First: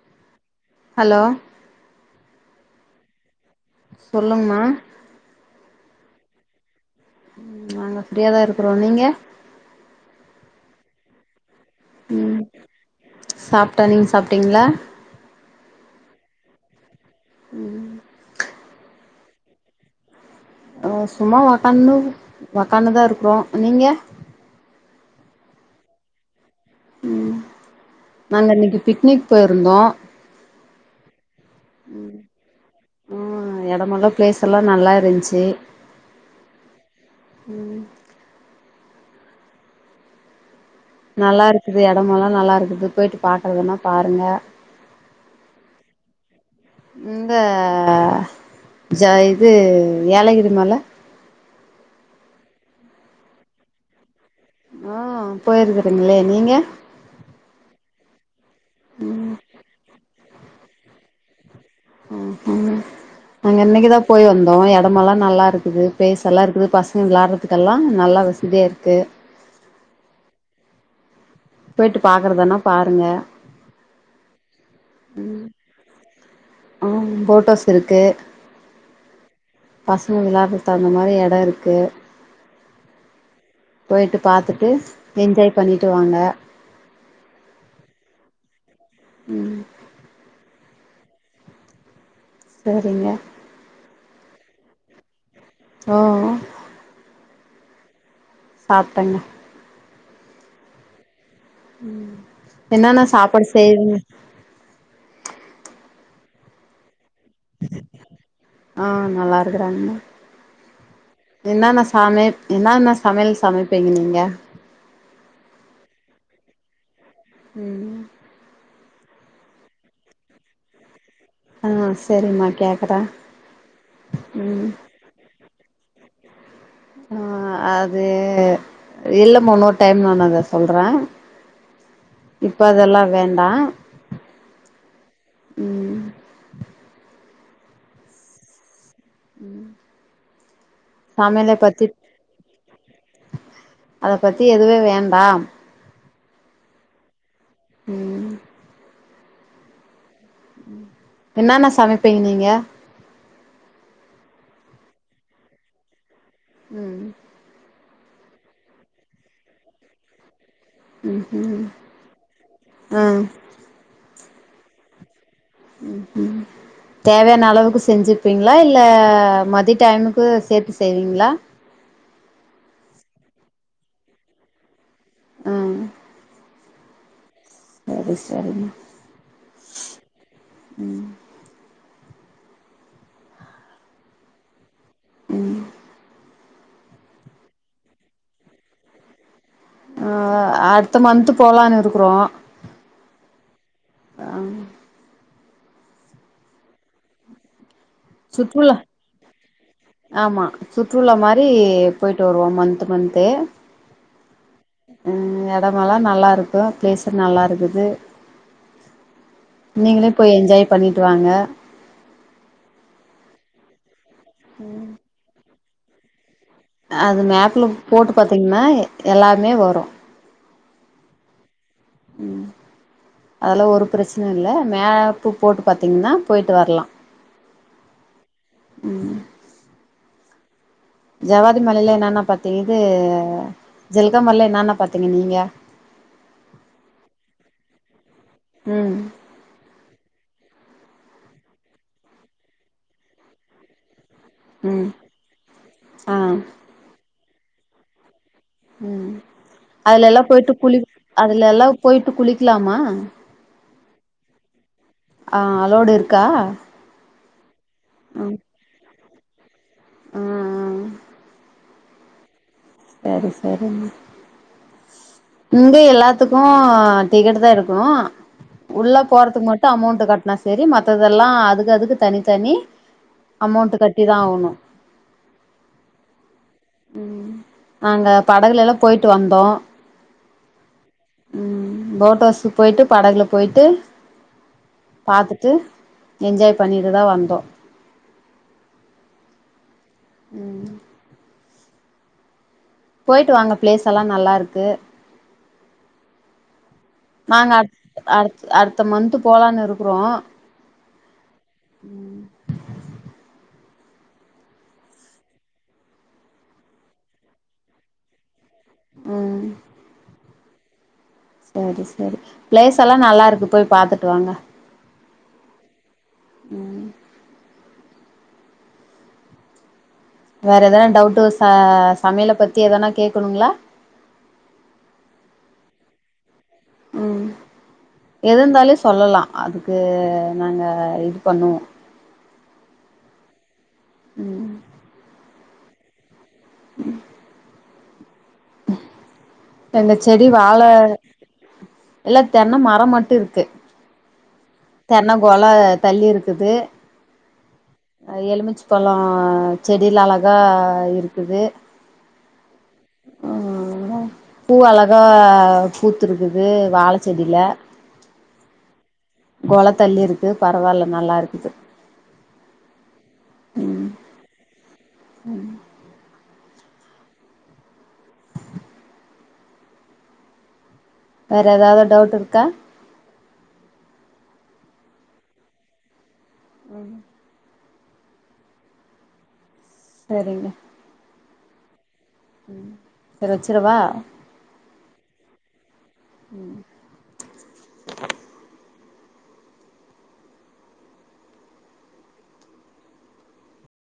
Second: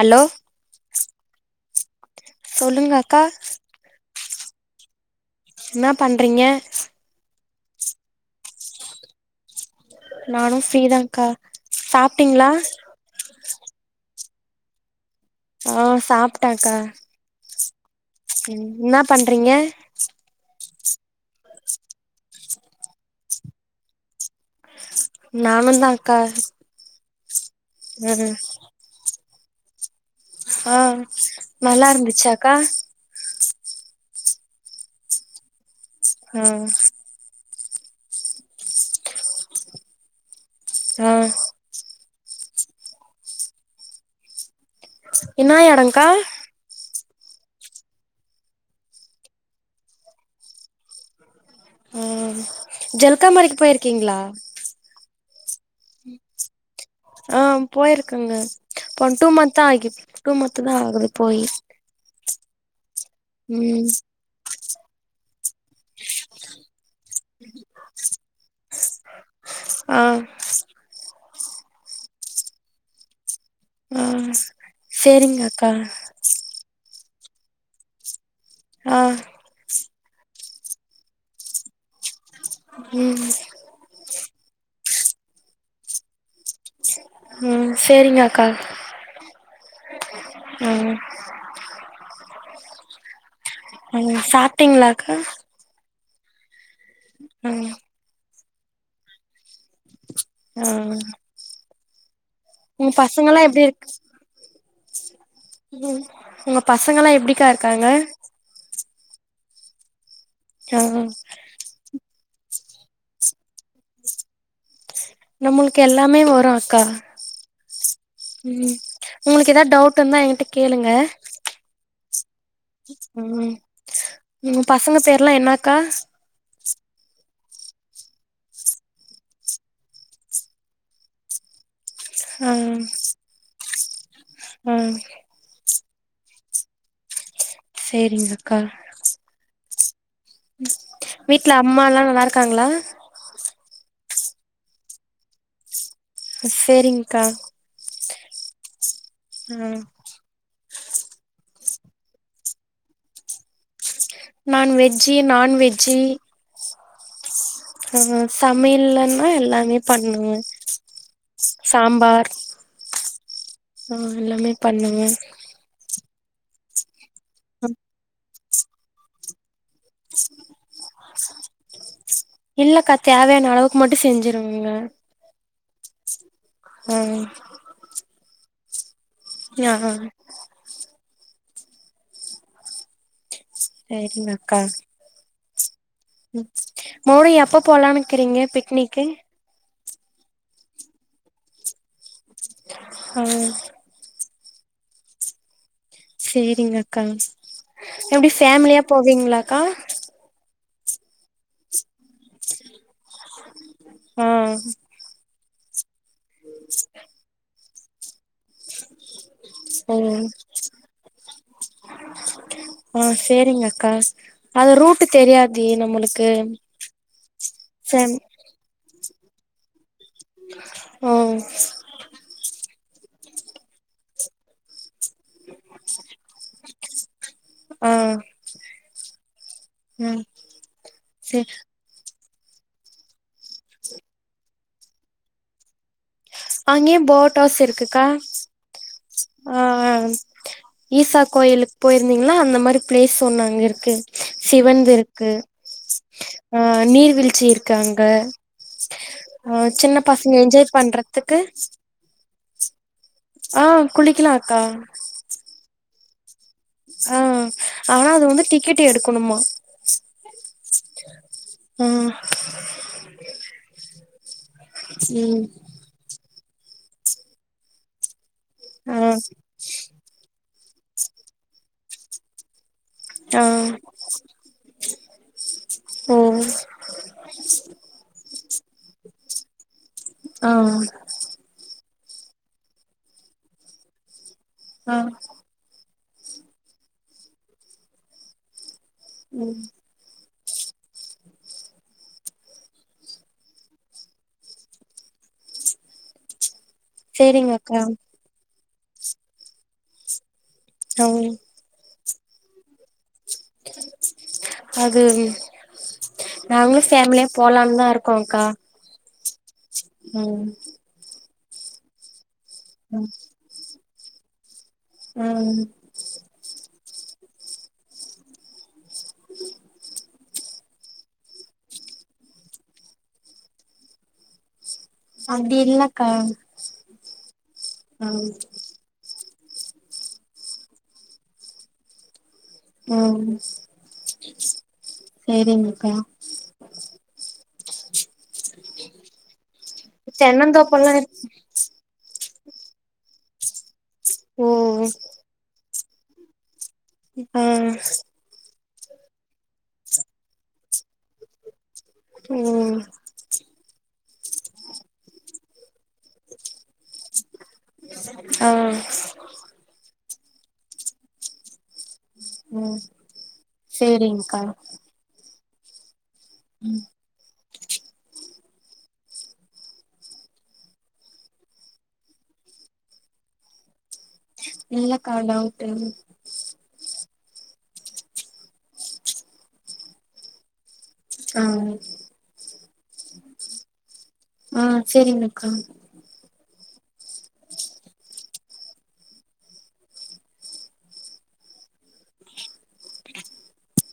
allow hello சொல்லுங்க‌ அக்கா சொல்லுங்மா என்ன பண்றீங்க நாங்க ஃப்ரீயா தா இருக்குறோ நீங்க நானு ஃப்ரீதாங்க்கா சாப்ட்டீங்ளா சாப்ட்டோ நீங் சாப்டீங்ளா ஆ சாப்ட்டங்க்கா ம் ம் இன்னா பண்றீங்க ஆ சும்மா ஒக்காந்து ஒக்காந்து தா இருக்குறோ நீங்க நானுந்தாக்கா ம் நாங்க இன்னக்கி பிக்னிக் போயிருந்தோ ஆ நல்லா இருந்துச்சாக்கா ஆ எடமெல்லா ப்ளேஸெல்லா நல்லா இருந்ச்சு ஆ ம் ஆ நல்லா இருக்குது எடமெல்லா நல்லா இருக்குது போய்ட்டு பாக்கறதுனா பாருங்க இன்னா எடங்க்கா இந்த ஜ இது ஏலகிரி மல ஆ ஜல்காமறைக்கு போய்ருக்கீங்ளா ஆ போய்ருக்கே ஆ போய்ருக்கங்க இப்ப வந் டூ மந்த்தா ஆகிக்கு டூ மத்து தா ஆகுது போயி ம் ம் நாங்க ம் இன்னைக்குதா போய் வந்தோ எடமெல்லா நல்லா இருக்குது ப்ளேஸெல்லா இருக்குது பச ங்க வெளாட்றதுக்கெல்லா நல்லா வசதியா இருக்கு ஆ போய்ட்டு பாக்கறதுனா பாருங்க ஆ சேரிங்க அக்கா ஆம் ஃபோட்டோஸ் இருக்கு ஆ பசங்க விளாட்றதுக்கு தகுந்த மாரி எட இருக்கு ம் போய்ட்டு பாத்துட்டு என்ஜாய் பண்ணிட்டு வாங்க ம் சேரிங்கக்கா ம் ம் சரிங்க ம் சாட்டீங்ளாக்கா ஓ ஒ ம் சாப்டங்க ம் ம் என்னன்ன சாப்பாடு எப்டி இருக்கு செய்வீங்க ம் உங்க பசங்கள்லா எப்டிக்கா இருக்காங்க ம் நல்லா இருக்குறாங்க ஆ இன்னன்ன சமையல் இன்னன்ன சமையல் சமைப்பீங்க நீங்க நம்ளுக்கு எல்லாமே வரும் அக்கா ம் ம் ம் உங்ளுக்கு எதா டவுட்டுந்தா என்ட்ட கேளுங்க ம் ம் சரிமா கேக் ம் உங்க பசங்க பேர்லா என்னாக்கா ம் அது இல்லமா இன்னொர் டைம் நான் அத சொல்ற இப்ப அதெல்லா வேண்டா ம் ம் செரிங்கக்கா ம் வீட்ல அம்மால்லா நல்லா இருக்காங்களா அத பத்தி எதுவே வேண்டாம் செரிங்க்கா ம் ம் என்னான்னா சமைப்பீங் நீங்க நான் வெஜ்ஜி நான்வெஜ்ஜி ம் ம் அ அ சமைல்லன்னா எல்லாமே பண்ணுவ ம் ம் சாம்பார் ஆ அ எல்லாமே பண்ணுவே ம் ம் தேவயான அளவுக்கு செஞ்சுப்பீங்ளா இல்ல மதித் டைமுக்கு சேத்து செய்வீங்ளா இல்லக்கா தேவயான அளவுக்கு மட்டு செஞ்சிருவ்ங்க ம் ஆ அது சரிங் யா ஆ ம் தெர்லக்கா ம் மோடி எப்ப போலான்னுக்கிறீங்க பிக்னிக்கு ம் அ அடுத்த மந்த்து போலான் இருக்குறோ ம் அம் செரிங்கக்கா எப்டி சுற்றுலா ஃபேமிலியா போவீங்ளாக்கா ஆமா சுற்றுலா மாரி போய்ட்டு வருவோ மன்த்து மன்த்து அம் ம் எடமல்லா நல்லா இருக்கு பிளேஸ்சும் நல்லா இருக்குது நீங்ளே போய் என்ஜாய் பண்ணிட்டு வாங்க ஆன் செரிங்கக்கா அது ரூட்டு தெரியாதே நம்மளுக்கு அது மேப்ல போட்டு சம் பாத்தீங்ன்னா எல்லாமே வரோ ம் ம் அதுல்லா ஒரு ப்ரச்சன இல்ல மேப்பு போட்டு பாத்தீங்ன்னா போய்ட்டு வர்லா அம் ம் ம் சரி ஜவ்வாது மலைல என்னன்னா பாத்தீங்க இது ஜல்க மல்ல என்னன்னா பாத்தீங் நீங்க அங்யு போட் ஹவுஸ் இருக்குக்கா ம் ஆ ஆ ஈசா கோயிலுக்கு போய்ர்ந்தீங்ளா அந்த மாரி ப்ளேஸ் ஒன்னு அங்க இருக்கு ம் சிவன்து இருக்கு ஆ அ நீர்வீழ்ச்சி இருக்கு அங்க ம் ஆ சின்ன அதுலல்லா பசங்க போய்ட்டு என்ஜாய் குளி பண்றதுக்கு அதுல எல்லா போய்ட்டு குளிக்லாமா ஆன் குளிக்கலாக்கா ஆ அலோவ்டு இருக்கா ஆன் ஆனா அது ம் வந்து டிக்கெட் எடுக்குணுமா ஆ ஆ ம் செரி செரி ம் ம் க்கு எல்லாத்துக்கு டிக்கெட்டுதா எடுக்குணும் உள்ள ஆ போறதுக்கு மட்டும் அமௌண்ட்டு கட் னா சரி மத்ததெல்லா அதுக்கு அதுக்கு தனி தனி அமௌண்ட்டு கட்டிதா ஆவுணும் ஒ ம் நாங்க படகுலயெல்லா போயிட்டு வந்தோம் அ ம் போட்ஹவுஸ்க்கு போயிட்டு படகுல போயிட்டு ஆ பாத்துட் ட்டு என்ஜாய் பண்ணிட்டுதா வந்தோம் ம் ம் போயிட்டு வாங்க பிளேஸ்ஸெல்லா நல்லாருக்கு சேரிங்க நாங்க அடுத் அக்கா அடுத் அடுத்த மந்த்து போலான் இருக்குறோ ஓ ம் அது நாங்களும் ஃபேம்லியா போலான்தா இருக்கோம்கா ம் ம் சரி சரி பிளேஸ் எல்லா ம் நல்லா இருக்கு போய் பாத்துட்டு வாங்க ம் ம் வேற எதனா டவுட்டு ச சமையல பத்தி எதனா கேக்கணுங்ளா அப்டி இல்லக்கா ம் ம் எது இருந்தாலு சொல்லலா அதுக்கு நாங்க இது பண்ணுவோ ம் ம் செரிங்கக்கா ம் அந்த செடி வாழ தென்னந்தோப்பல்லா இரு இல்ல தென்ன மரோ மட்டு இருக்கு ஓ தென்ன கொல தள்ளி இருக்குது இப்ப அ எலுமிச்ச பழோ ஆ செடில அழகா இருக்குது ம் ம் அதா பூ அழகா பூத்துருக்குது வாழ செடில ஆ கொலத் தள்ளிருக்கு பரவால்ல நல்லா இருக்குது ம் செரிங்க்கா ம் ம் வேற ஏதாது டவுட்டு இருக்கா இல்லக்கா டவுட்டு ம் சரிங்க ஆ ம் செரி வச்சிரவா ஆ செரிங்கக்கா ம்